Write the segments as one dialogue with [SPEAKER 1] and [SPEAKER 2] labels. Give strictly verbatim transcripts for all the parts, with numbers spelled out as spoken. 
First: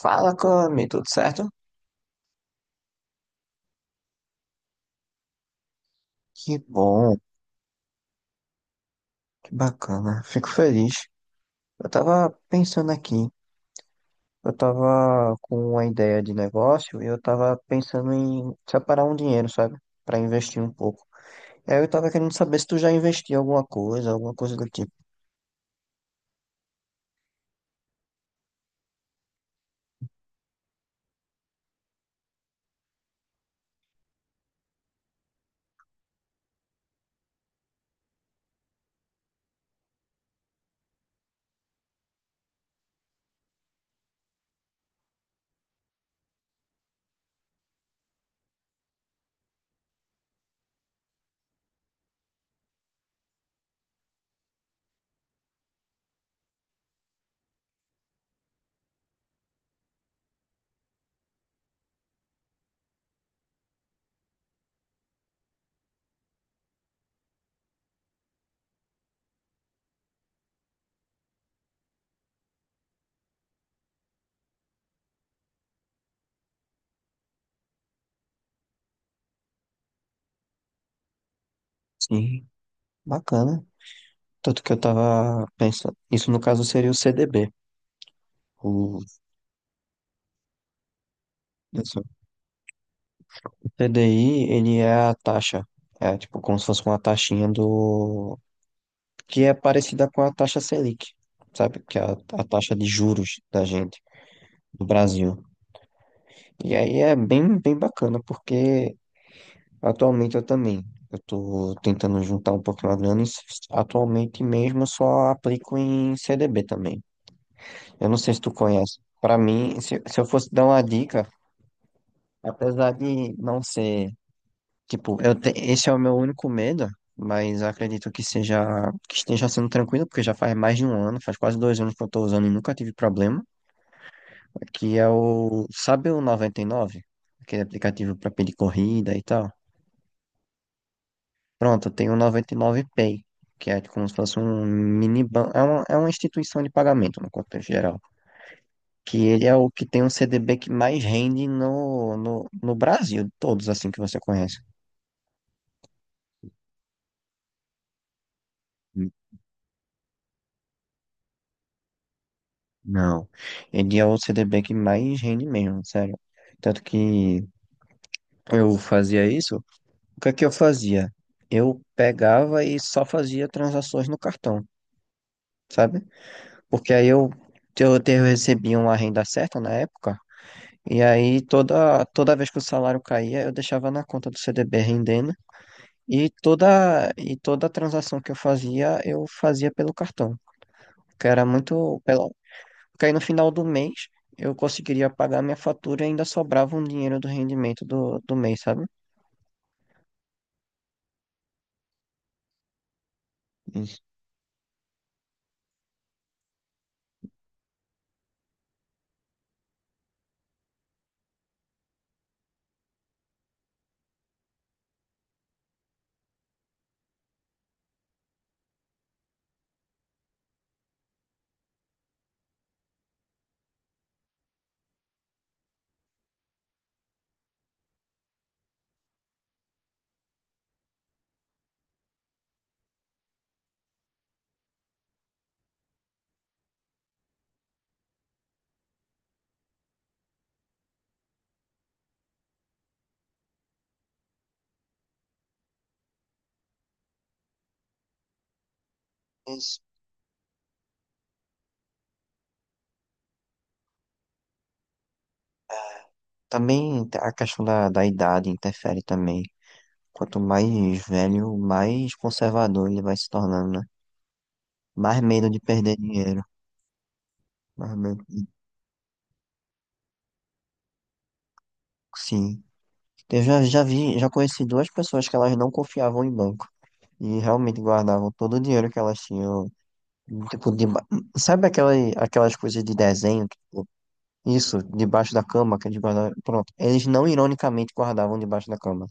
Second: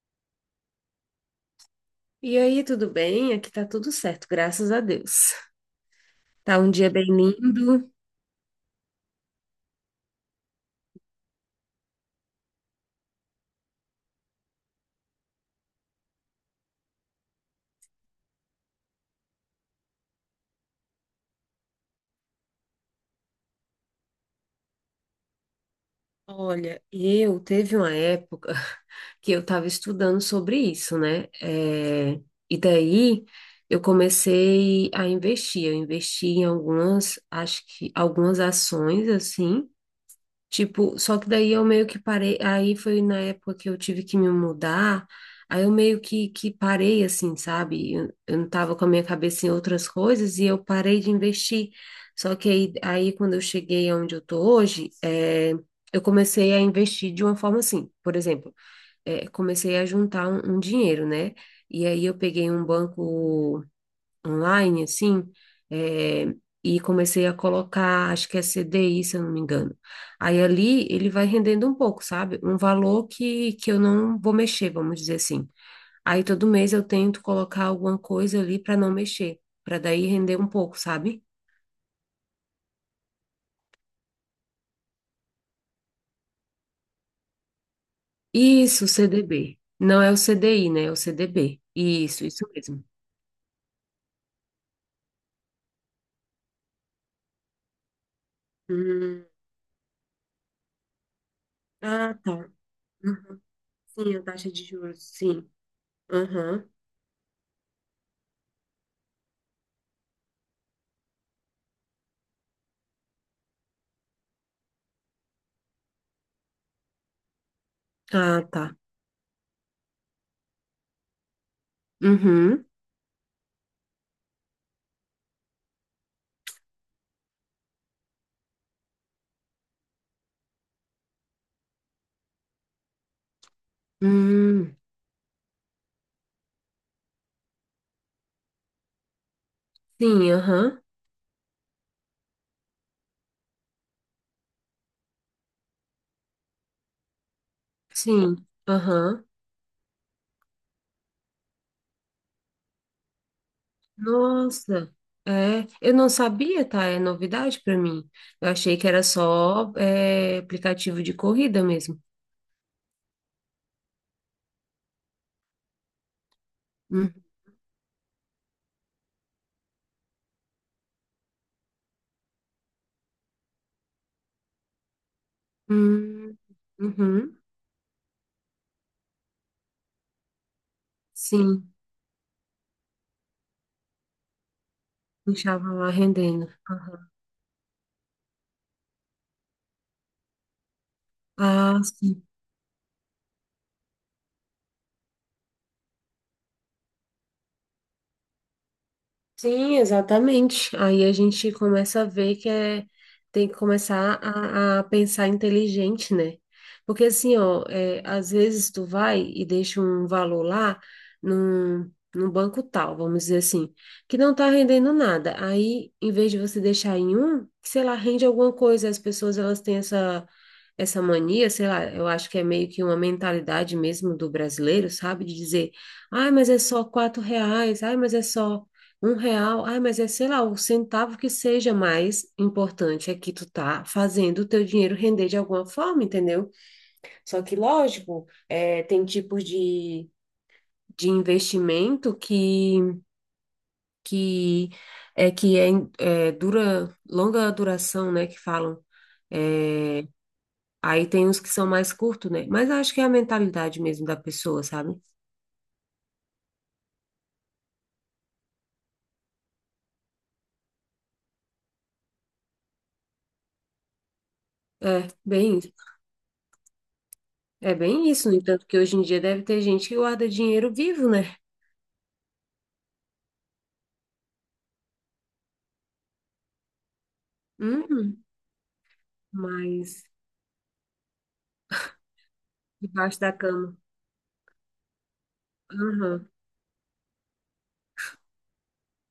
[SPEAKER 1] Fala, Cami, tudo certo?
[SPEAKER 2] E aí, tudo bem? Aqui tá tudo certo, graças a Deus.
[SPEAKER 1] Que
[SPEAKER 2] Tá um dia bem
[SPEAKER 1] bom,
[SPEAKER 2] lindo.
[SPEAKER 1] que bacana, fico feliz. Eu tava pensando aqui, eu tava com uma ideia de negócio e eu tava pensando em separar um dinheiro, sabe? Pra investir um pouco. E aí eu tava querendo saber se tu já investiu em alguma coisa, alguma coisa do tipo.
[SPEAKER 2] Olha, eu teve uma época que eu tava estudando sobre isso, né? É, e daí eu comecei a investir. Eu investi em algumas, acho que algumas ações assim. Tipo, só que daí eu meio que parei, aí foi na época que eu tive que me mudar, aí eu meio que, que parei assim, sabe? Eu, eu não tava com a minha cabeça em outras coisas e eu parei de investir. Só que aí, aí, quando eu cheguei onde eu tô hoje, é, eu comecei a investir de uma forma assim, por exemplo, é, comecei a juntar um, um dinheiro, né? E aí eu peguei um banco online, assim, é, e comecei a colocar, acho que é C D I, se eu não me engano. Aí ali ele vai rendendo um pouco, sabe? Um valor que, que eu não vou mexer, vamos dizer assim. Aí todo mês eu tento colocar alguma coisa ali para não mexer, para daí render um pouco, sabe?
[SPEAKER 1] Sim, bacana. Tanto que eu tava pensando, isso no caso seria o C D B.
[SPEAKER 2] Isso,
[SPEAKER 1] O,
[SPEAKER 2] C D B. Não é o C D I, né? É o C D B.
[SPEAKER 1] isso.
[SPEAKER 2] Isso, isso mesmo.
[SPEAKER 1] O C D I, ele é a taxa, é tipo como se fosse uma taxinha do,
[SPEAKER 2] Hum,
[SPEAKER 1] que é parecida com a taxa Selic, sabe? Que é a,
[SPEAKER 2] ah,
[SPEAKER 1] a
[SPEAKER 2] tá.
[SPEAKER 1] taxa de
[SPEAKER 2] Uhum.
[SPEAKER 1] juros da gente,
[SPEAKER 2] Sim, a taxa de
[SPEAKER 1] do
[SPEAKER 2] juros,
[SPEAKER 1] Brasil.
[SPEAKER 2] sim. Aham.
[SPEAKER 1] E aí é bem, bem bacana, porque atualmente eu também, eu tô tentando juntar um pouquinho a grana e s- atualmente mesmo eu só aplico em C D B também. Eu não sei se
[SPEAKER 2] Ah,
[SPEAKER 1] tu
[SPEAKER 2] tá.
[SPEAKER 1] conhece. Para mim, se, se eu fosse dar uma dica,
[SPEAKER 2] Uhum.
[SPEAKER 1] apesar de não ser, tipo, eu te- esse é o meu único medo, mas acredito que seja, que esteja sendo tranquilo, porque já faz mais de um ano, faz quase dois anos que eu tô usando e nunca tive problema.
[SPEAKER 2] Hum,
[SPEAKER 1] Que é o, sabe o noventa e nove? Aquele aplicativo para pedir corrida e tal.
[SPEAKER 2] sim, aham.
[SPEAKER 1] Pronto, tem o noventa e nove Pay, que é como se fosse um mini banco, é uma, é uma instituição de pagamento no contexto geral,
[SPEAKER 2] Sim,
[SPEAKER 1] que
[SPEAKER 2] aham.
[SPEAKER 1] ele é o que tem um C D B que mais rende no, no, no Brasil, de todos assim que você conhece.
[SPEAKER 2] Nossa, é, eu não sabia, tá? É novidade para mim. Eu achei que era
[SPEAKER 1] N-
[SPEAKER 2] só é, aplicativo de corrida mesmo.
[SPEAKER 1] Não, ele é o C D B que mais rende mesmo, sério. Tanto que eu fazia isso, o que é que eu fazia? Eu pegava e só fazia transações no cartão, sabe?
[SPEAKER 2] Uhum,
[SPEAKER 1] Porque aí eu,
[SPEAKER 2] uhum,
[SPEAKER 1] eu, te- eu recebi uma renda certa na época, e aí
[SPEAKER 2] sim,
[SPEAKER 1] toda, toda vez que o salário caía, eu deixava na conta do C D B rendendo,
[SPEAKER 2] deixava lá
[SPEAKER 1] e
[SPEAKER 2] rendendo.
[SPEAKER 1] toda, e toda transação que eu fazia, eu fazia pelo cartão, que era
[SPEAKER 2] Ah,
[SPEAKER 1] muito,
[SPEAKER 2] sim.
[SPEAKER 1] pelo, porque aí no final do mês eu conseguiria pagar minha fatura e ainda sobrava um dinheiro do rendimento do, do mês, sabe?
[SPEAKER 2] Sim, exatamente. Aí a gente começa a ver que é, tem que
[SPEAKER 1] Isso.
[SPEAKER 2] começar a, a pensar inteligente, né? Porque assim, ó, é, às vezes tu vai e deixa um valor lá num, num banco tal, vamos dizer assim, que não tá rendendo nada. Aí, em vez de você deixar em um, que, sei lá, rende alguma coisa. As pessoas, elas têm essa, essa mania, sei lá, eu acho que é meio que uma mentalidade mesmo do brasileiro, sabe? De dizer, ai, mas é só quatro reais, ai, mas é só... Um real, ai, mas é, sei lá, o centavo que seja mais importante é que tu tá fazendo o teu dinheiro render de alguma forma, entendeu? Só que, lógico, é, tem tipos de, de investimento que, que é que é, em- é, dura, longa duração, né, que falam.
[SPEAKER 1] Isso.
[SPEAKER 2] É, aí tem os que são mais curtos, né? Mas acho que é a mentalidade mesmo da pessoa, sabe?
[SPEAKER 1] Também a questão da, da idade interfere também. Quanto mais velho, mais conservador ele vai se tornando, né?
[SPEAKER 2] É,
[SPEAKER 1] Mais medo de
[SPEAKER 2] bem,
[SPEAKER 1] perder dinheiro.
[SPEAKER 2] é
[SPEAKER 1] Mais
[SPEAKER 2] bem
[SPEAKER 1] medo,
[SPEAKER 2] isso. No
[SPEAKER 1] de-
[SPEAKER 2] entanto, que hoje em dia deve ter gente que guarda dinheiro vivo, né?
[SPEAKER 1] Sim. Eu já, já vi, já conheci duas pessoas que elas não confiavam em banco e realmente
[SPEAKER 2] Uhum.
[SPEAKER 1] guardavam todo o dinheiro que elas tinham.
[SPEAKER 2] Mas
[SPEAKER 1] Tipo, deba... sabe aquela, aquelas coisas de
[SPEAKER 2] debaixo da
[SPEAKER 1] desenho?
[SPEAKER 2] cama.
[SPEAKER 1] Tipo, isso, debaixo da cama que eles
[SPEAKER 2] Aham.
[SPEAKER 1] guardavam. Pronto. Eles não ironicamente guardavam debaixo da cama.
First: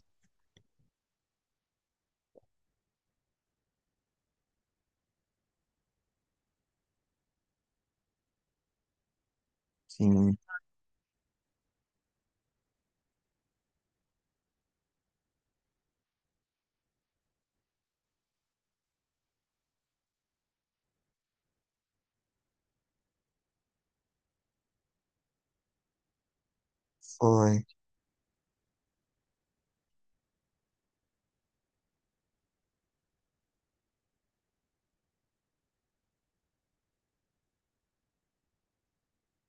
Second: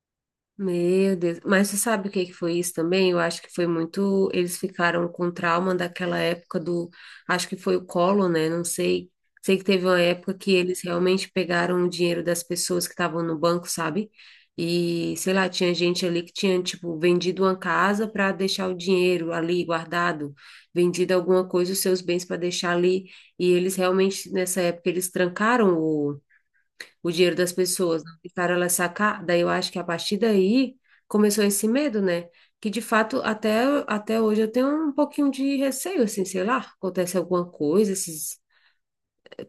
[SPEAKER 2] Meu Deus. Mas você sabe o que que foi isso também? Eu acho que foi muito. Eles ficaram com trauma daquela época do. Acho que foi o colo, né? Não sei. Sei que teve uma época
[SPEAKER 1] Sim,
[SPEAKER 2] que eles realmente pegaram o dinheiro das pessoas que estavam no banco, sabe? E, sei lá, tinha gente ali que tinha, tipo, vendido uma casa para deixar o dinheiro ali guardado, vendido alguma coisa, os seus bens para deixar ali. E eles realmente, nessa época, eles trancaram o o dinheiro das
[SPEAKER 1] foi.
[SPEAKER 2] pessoas, não deixaram elas sacar. Daí eu acho que a partir daí começou esse medo, né? Que de fato até, até hoje eu tenho um pouquinho de receio, assim, sei lá, acontece alguma coisa, esses,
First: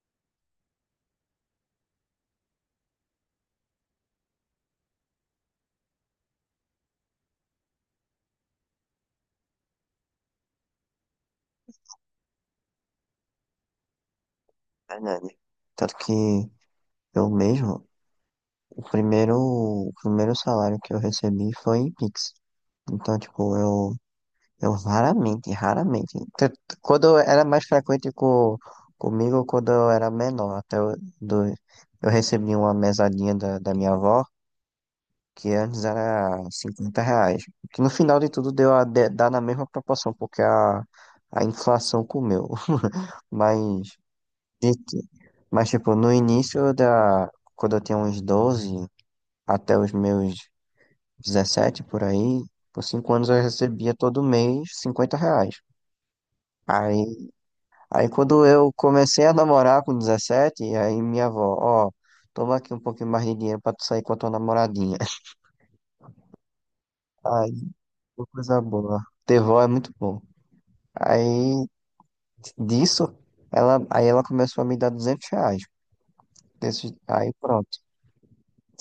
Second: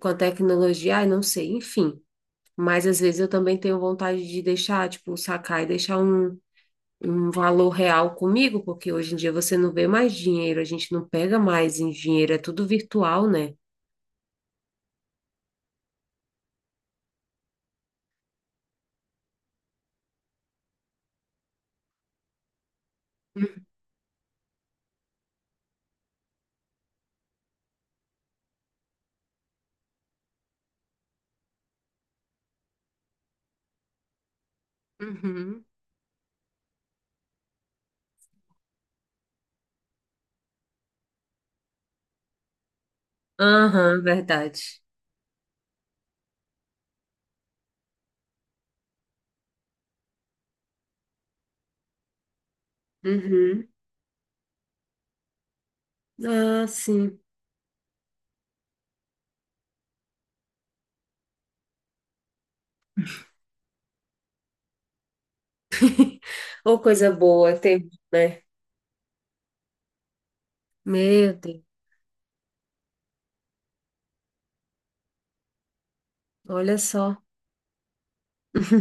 [SPEAKER 2] com a tecnologia, ai, não sei, enfim. Mas às vezes eu também tenho vontade de deixar, tipo, sacar e deixar um, um valor real comigo, porque hoje em dia você não vê mais dinheiro, a gente não pega mais em dinheiro, é tudo virtual, né?
[SPEAKER 1] Verdade. Tanto que eu mesmo, o primeiro, o primeiro salário que eu recebi foi em Pix. Então, tipo, eu Eu raramente, raramente. T- t- Quando era mais frequente co, comigo, quando eu era menor, até eu, do, eu recebi uma mesadinha da, da minha avó, que
[SPEAKER 2] Uhum,
[SPEAKER 1] antes era cinquenta reais. Que no final de tudo deu a de- dar na mesma proporção, porque a, a inflação comeu. Mas,
[SPEAKER 2] aham, verdade.
[SPEAKER 1] de- mas, tipo, no início da, quando eu tinha uns doze até os meus dezessete por aí, por cinco anos eu
[SPEAKER 2] Uhum.
[SPEAKER 1] recebia todo mês cinquenta reais.
[SPEAKER 2] Ah,
[SPEAKER 1] Aí
[SPEAKER 2] sim.
[SPEAKER 1] Aí quando eu comecei a namorar com dezessete, aí minha avó, ó, toma aqui um pouquinho mais de dinheiro pra tu sair com a tua namoradinha.
[SPEAKER 2] Ou coisa
[SPEAKER 1] Aí,
[SPEAKER 2] boa, tem,
[SPEAKER 1] uma
[SPEAKER 2] né?
[SPEAKER 1] coisa boa. Ter vó é muito bom.
[SPEAKER 2] Meu Deus,
[SPEAKER 1] Aí, disso, ela, aí ela começou a me dar duzentos reais.
[SPEAKER 2] olha
[SPEAKER 1] Desse-
[SPEAKER 2] só.
[SPEAKER 1] aí pronto.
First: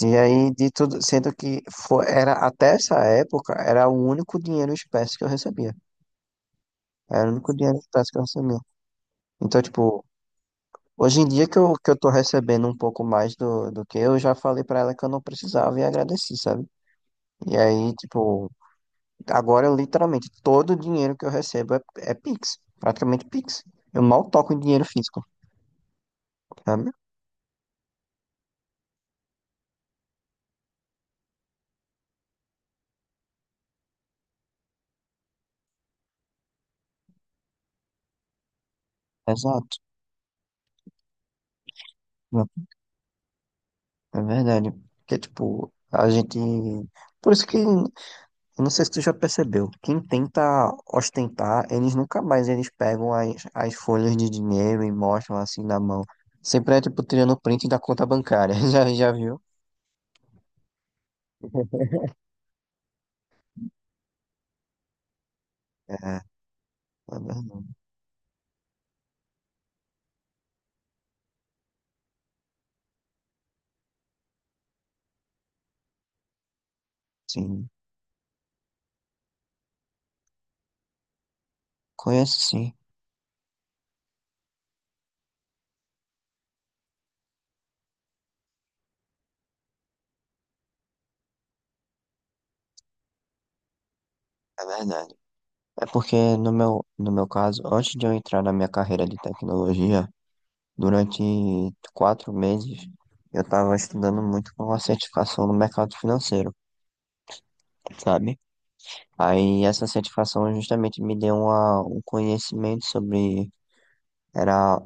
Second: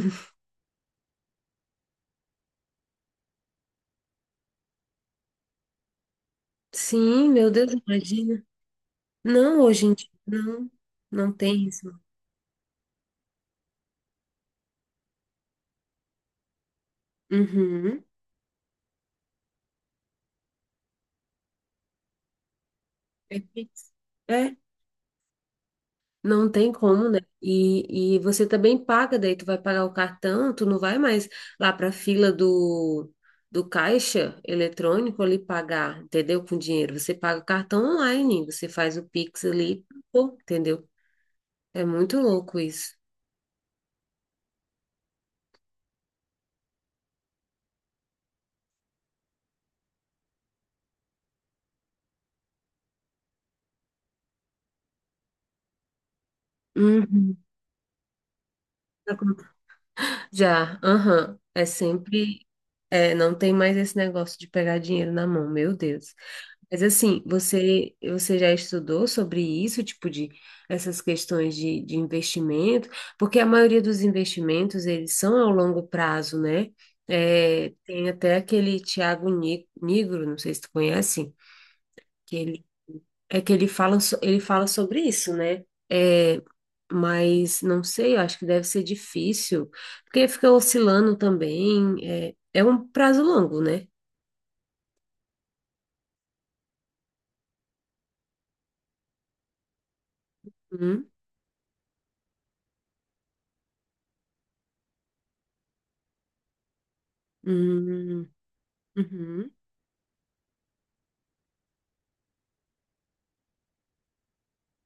[SPEAKER 1] E aí, de tudo, sendo que foi, era, até essa época, era o único dinheiro em espécie que eu recebia. Era
[SPEAKER 2] Sim,
[SPEAKER 1] o
[SPEAKER 2] meu
[SPEAKER 1] único
[SPEAKER 2] Deus,
[SPEAKER 1] dinheiro em espécie que eu
[SPEAKER 2] imagina.
[SPEAKER 1] recebia.
[SPEAKER 2] Não,
[SPEAKER 1] Então,
[SPEAKER 2] hoje em
[SPEAKER 1] tipo,
[SPEAKER 2] dia, não,
[SPEAKER 1] Hoje em
[SPEAKER 2] não
[SPEAKER 1] dia que
[SPEAKER 2] tem
[SPEAKER 1] eu, que
[SPEAKER 2] isso.
[SPEAKER 1] eu tô recebendo um pouco mais do, do que eu, já falei pra ela que eu não precisava e agradeci, sabe? E aí,
[SPEAKER 2] Uhum.
[SPEAKER 1] tipo, agora eu literalmente, todo o dinheiro que eu recebo é, é Pix, praticamente
[SPEAKER 2] É,
[SPEAKER 1] Pix.
[SPEAKER 2] isso.
[SPEAKER 1] Eu mal toco
[SPEAKER 2] É,
[SPEAKER 1] em dinheiro físico,
[SPEAKER 2] não tem
[SPEAKER 1] sabe?
[SPEAKER 2] como, né? E, e você também paga, daí tu vai pagar o cartão, tu não vai mais lá para a fila do, do caixa eletrônico ali pagar, entendeu? Com dinheiro. Você paga o cartão online, você faz o Pix
[SPEAKER 1] Exato,
[SPEAKER 2] ali, pô, entendeu? É muito louco isso.
[SPEAKER 1] é verdade. Porque, tipo, a gente. Por isso que, eu não sei se tu já percebeu, quem tenta ostentar, eles nunca mais eles pegam as, as folhas de dinheiro e mostram assim na mão. Sempre é tipo
[SPEAKER 2] Uhum.
[SPEAKER 1] tirando print da conta bancária. Já, já viu?
[SPEAKER 2] Já, aham. É sempre. É, não tem mais esse negócio de pegar dinheiro na mão, meu
[SPEAKER 1] É,
[SPEAKER 2] Deus.
[SPEAKER 1] é
[SPEAKER 2] Mas assim,
[SPEAKER 1] verdade.
[SPEAKER 2] você, você já estudou sobre isso, tipo de essas questões de, de investimento? Porque a maioria dos investimentos, eles são ao longo prazo, né?
[SPEAKER 1] Sim.
[SPEAKER 2] É, tem até aquele Tiago Ni- Nigro, não sei se tu conhece, que
[SPEAKER 1] Conheço
[SPEAKER 2] ele,
[SPEAKER 1] sim,
[SPEAKER 2] é que ele fala, so- ele fala sobre isso, né? É, mas não sei, eu acho que deve ser difícil, porque fica oscilando também, é, é um prazo longo, né?
[SPEAKER 1] é verdade. É porque no meu, no meu caso, antes de eu entrar na minha carreira de tecnologia,
[SPEAKER 2] Uhum,
[SPEAKER 1] durante quatro meses, eu estava estudando muito com a certificação no mercado financeiro,
[SPEAKER 2] uhum,
[SPEAKER 1] sabe?
[SPEAKER 2] uhum,
[SPEAKER 1] Aí essa certificação justamente me deu uma, um conhecimento sobre, era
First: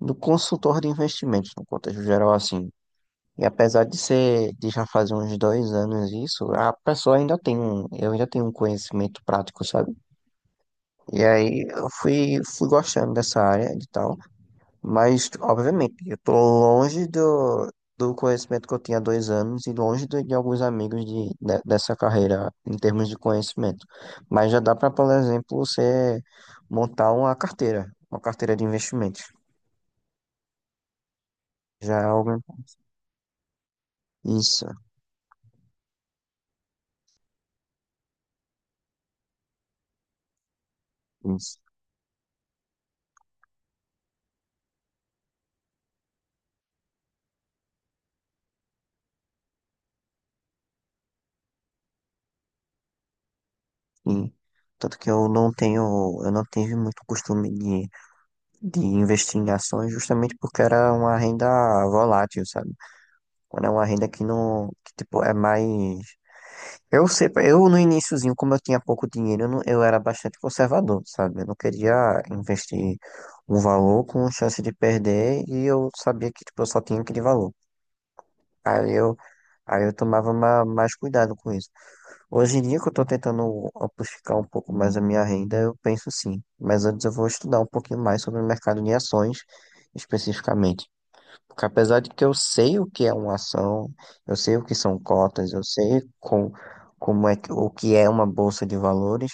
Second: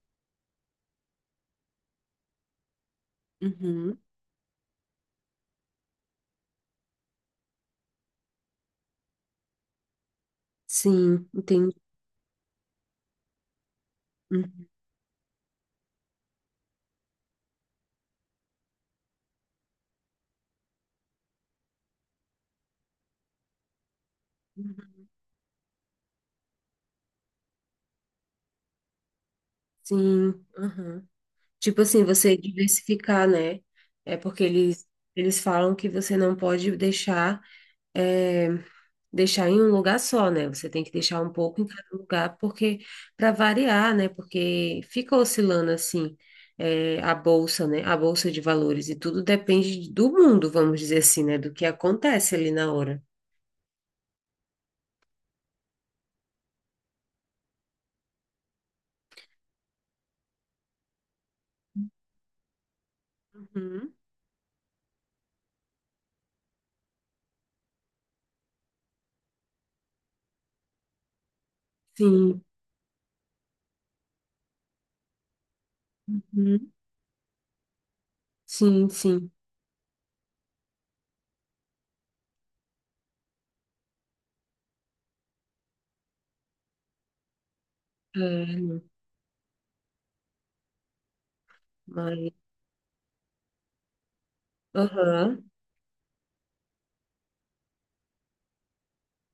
[SPEAKER 1] do consultor de investimentos, no contexto geral, assim. E apesar de
[SPEAKER 2] uhum.
[SPEAKER 1] ser, de já fazer uns dois anos isso, a pessoa ainda tem um, eu ainda tenho um conhecimento prático, sabe? E
[SPEAKER 2] Sim,
[SPEAKER 1] aí
[SPEAKER 2] entendi.
[SPEAKER 1] eu fui, fui gostando dessa área e tal,
[SPEAKER 2] Uhum,
[SPEAKER 1] mas obviamente eu tô longe do, do conhecimento que eu tinha há dois anos e longe do- de alguns amigos de, de- dessa carreira em termos de conhecimento. Mas já dá para, por exemplo, você montar uma carteira, uma carteira de investimentos.
[SPEAKER 2] sim, uhum. Tipo
[SPEAKER 1] Já
[SPEAKER 2] assim,
[SPEAKER 1] é
[SPEAKER 2] você
[SPEAKER 1] algo.
[SPEAKER 2] diversificar, né? É porque
[SPEAKER 1] Isso,
[SPEAKER 2] eles, eles falam que você não pode deixar. eh, deixar em um lugar só, né? Você tem que deixar um
[SPEAKER 1] isso.
[SPEAKER 2] pouco em cada lugar, porque para variar, né? Porque fica oscilando assim, é, a bolsa, né? A bolsa de valores e tudo depende do mundo, vamos dizer assim, né? Do que acontece ali na hora.
[SPEAKER 1] Sim. Tanto que eu não tenho, eu não tive muito costume de, de investir em ações justamente porque era uma renda volátil, sabe? Quando é uma
[SPEAKER 2] Uhum.
[SPEAKER 1] renda que não, que, tipo, é mais. Eu sei, eu no iniciozinho, como eu tinha pouco dinheiro, eu, não- eu era bastante conservador, sabe? Eu não queria
[SPEAKER 2] Sim,
[SPEAKER 1] investir um valor com chance de perder e eu sabia que, tipo, eu
[SPEAKER 2] uhum.
[SPEAKER 1] só tinha aquele valor.
[SPEAKER 2] Sim,
[SPEAKER 1] Aí eu,
[SPEAKER 2] sim.
[SPEAKER 1] aí eu tomava ma- mais cuidado com isso. Hoje em dia que eu tô tentando amplificar um pouco mais a minha renda, eu penso sim. Mas antes eu vou estudar um pouquinho mais sobre o mercado
[SPEAKER 2] É,
[SPEAKER 1] de ações, especificamente. Porque apesar de que eu
[SPEAKER 2] mas,
[SPEAKER 1] sei o que é uma ação, eu sei o que são
[SPEAKER 2] aham,
[SPEAKER 1] cotas, eu sei com, como é que, o que é uma bolsa de valores,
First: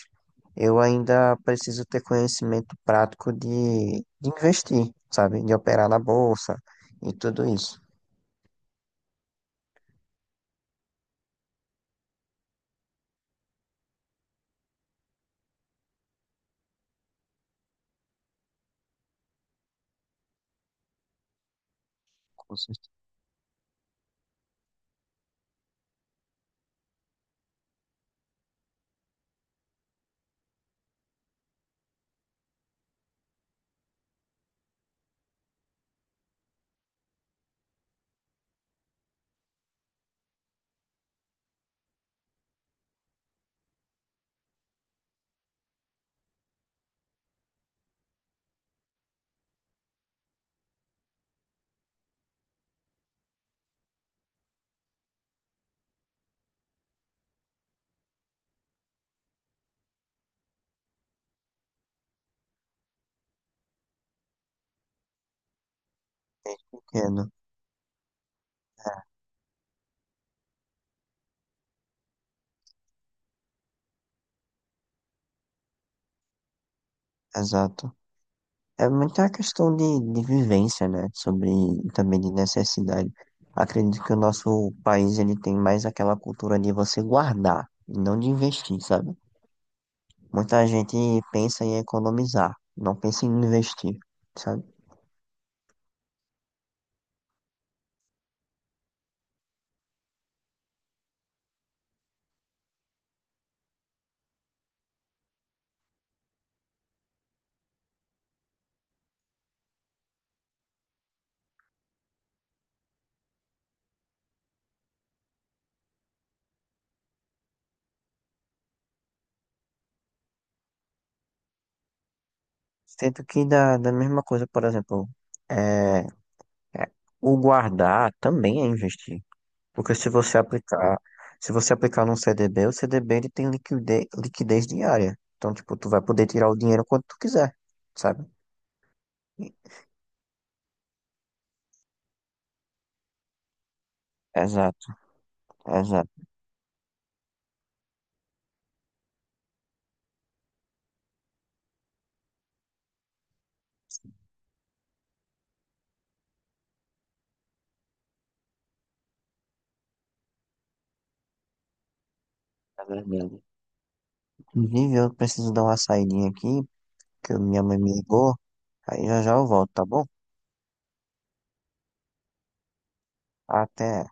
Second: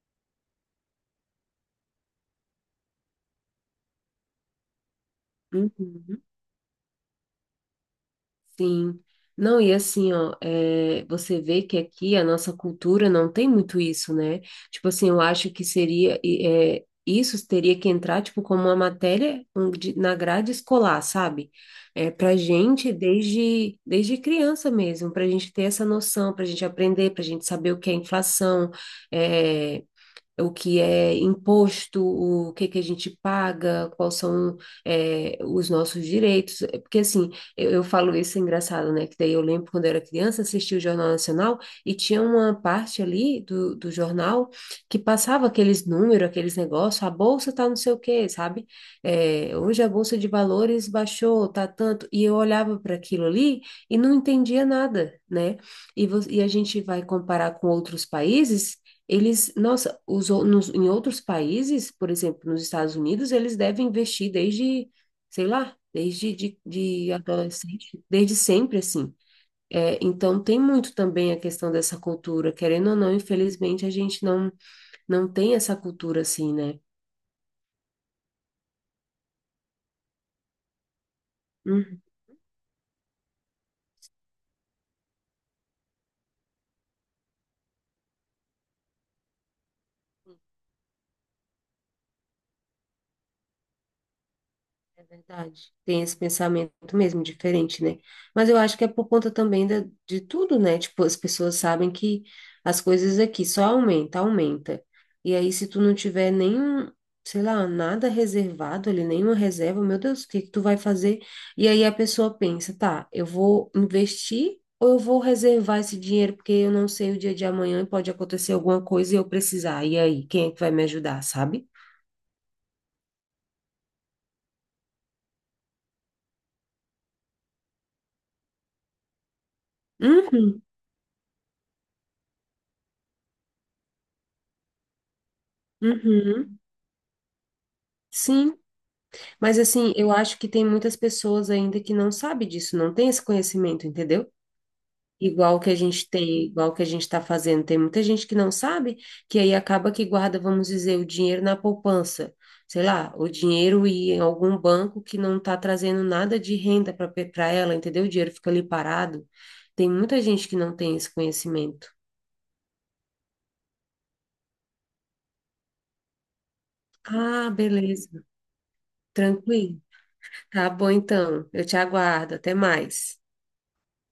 [SPEAKER 1] eu ainda preciso ter conhecimento prático de, de investir, sabe? De operar na
[SPEAKER 2] uhum.
[SPEAKER 1] bolsa e tudo isso.
[SPEAKER 2] Sim. Não, e assim, ó, é, você vê que aqui a nossa cultura não tem muito isso, né? Tipo assim, eu acho que seria, e, é, isso teria que entrar, tipo, como uma matéria um, de- na grade escolar, sabe? É, pra
[SPEAKER 1] Com
[SPEAKER 2] gente, desde, desde criança mesmo, pra gente ter essa noção, pra gente aprender, pra gente saber o que é inflação, eh, o que é imposto, o que que a gente paga, quais são é, os nossos direitos. É porque assim, eu, eu falo isso é engraçado, né? Que daí eu lembro quando eu era criança, assistia o Jornal Nacional e tinha uma parte ali do, do jornal que passava aqueles números, aqueles negócios, a bolsa tá não sei o quê, sabe? É, hoje a bolsa de valores baixou, tá tanto. E eu olhava para aquilo ali e não entendia nada, né? E, vo- e a gente vai comparar com outros países eles, nossa, os, ou- nos, em outros países, por exemplo, nos Estados Unidos, eles devem investir desde, sei lá, desde de, de
[SPEAKER 1] certeza.
[SPEAKER 2] adolescente, desde sempre, assim. É, então, tem muito também a questão dessa cultura, querendo ou não, infelizmente, a gente não, não tem essa cultura assim, né?
[SPEAKER 1] Exato. É muita questão de, de vivência, né? Sobre e
[SPEAKER 2] Uhum.
[SPEAKER 1] também de necessidade. Acredito que o nosso país ele tem mais aquela cultura de você guardar, e não de investir, sabe? Muita gente pensa em economizar, não pensa em investir, sabe?
[SPEAKER 2] É verdade. Tem esse pensamento mesmo diferente, né? Mas eu acho que é por conta também da, de tudo, né? Tipo, as pessoas sabem que as coisas aqui só aumenta, aumenta. E aí, se tu não tiver nenhum, sei lá, nada reservado ali, nenhuma reserva, meu Deus, o que que tu vai fazer? E aí a pessoa pensa, tá, eu vou investir ou eu vou reservar esse dinheiro porque eu não sei o dia de amanhã e pode acontecer alguma coisa e eu precisar. E aí, quem é que vai me ajudar, sabe?
[SPEAKER 1] Sendo que da, da mesma coisa, por exemplo, é, é, o guardar também é investir. Porque se você
[SPEAKER 2] Uhum,
[SPEAKER 1] aplicar, se você aplicar num C D B, o C D B ele tem liquidez, liquidez diária. Então, tipo, tu vai poder tirar o
[SPEAKER 2] uhum.
[SPEAKER 1] dinheiro quando tu quiser, sabe?
[SPEAKER 2] Sim. Mas assim, eu acho que tem muitas pessoas ainda que não sabe disso, não tem esse conhecimento, entendeu?
[SPEAKER 1] Exato,
[SPEAKER 2] Igual que a
[SPEAKER 1] exato,
[SPEAKER 2] gente tem, igual que a gente está fazendo, tem muita gente que não sabe, que aí acaba que guarda, vamos dizer, o dinheiro na poupança, sei lá, o dinheiro e em algum banco que não está trazendo nada de renda para para ela, entendeu? O dinheiro fica ali parado. Tem muita gente que não tem esse conhecimento.
[SPEAKER 1] é verdade. Inclusive, eu preciso dar uma saidinha aqui, porque
[SPEAKER 2] Ah,
[SPEAKER 1] minha mãe me
[SPEAKER 2] beleza,
[SPEAKER 1] ligou. Aí já já eu volto,
[SPEAKER 2] tranquilo.
[SPEAKER 1] tá bom?
[SPEAKER 2] Tá bom então. Eu te aguardo. Até mais.
[SPEAKER 1] Até.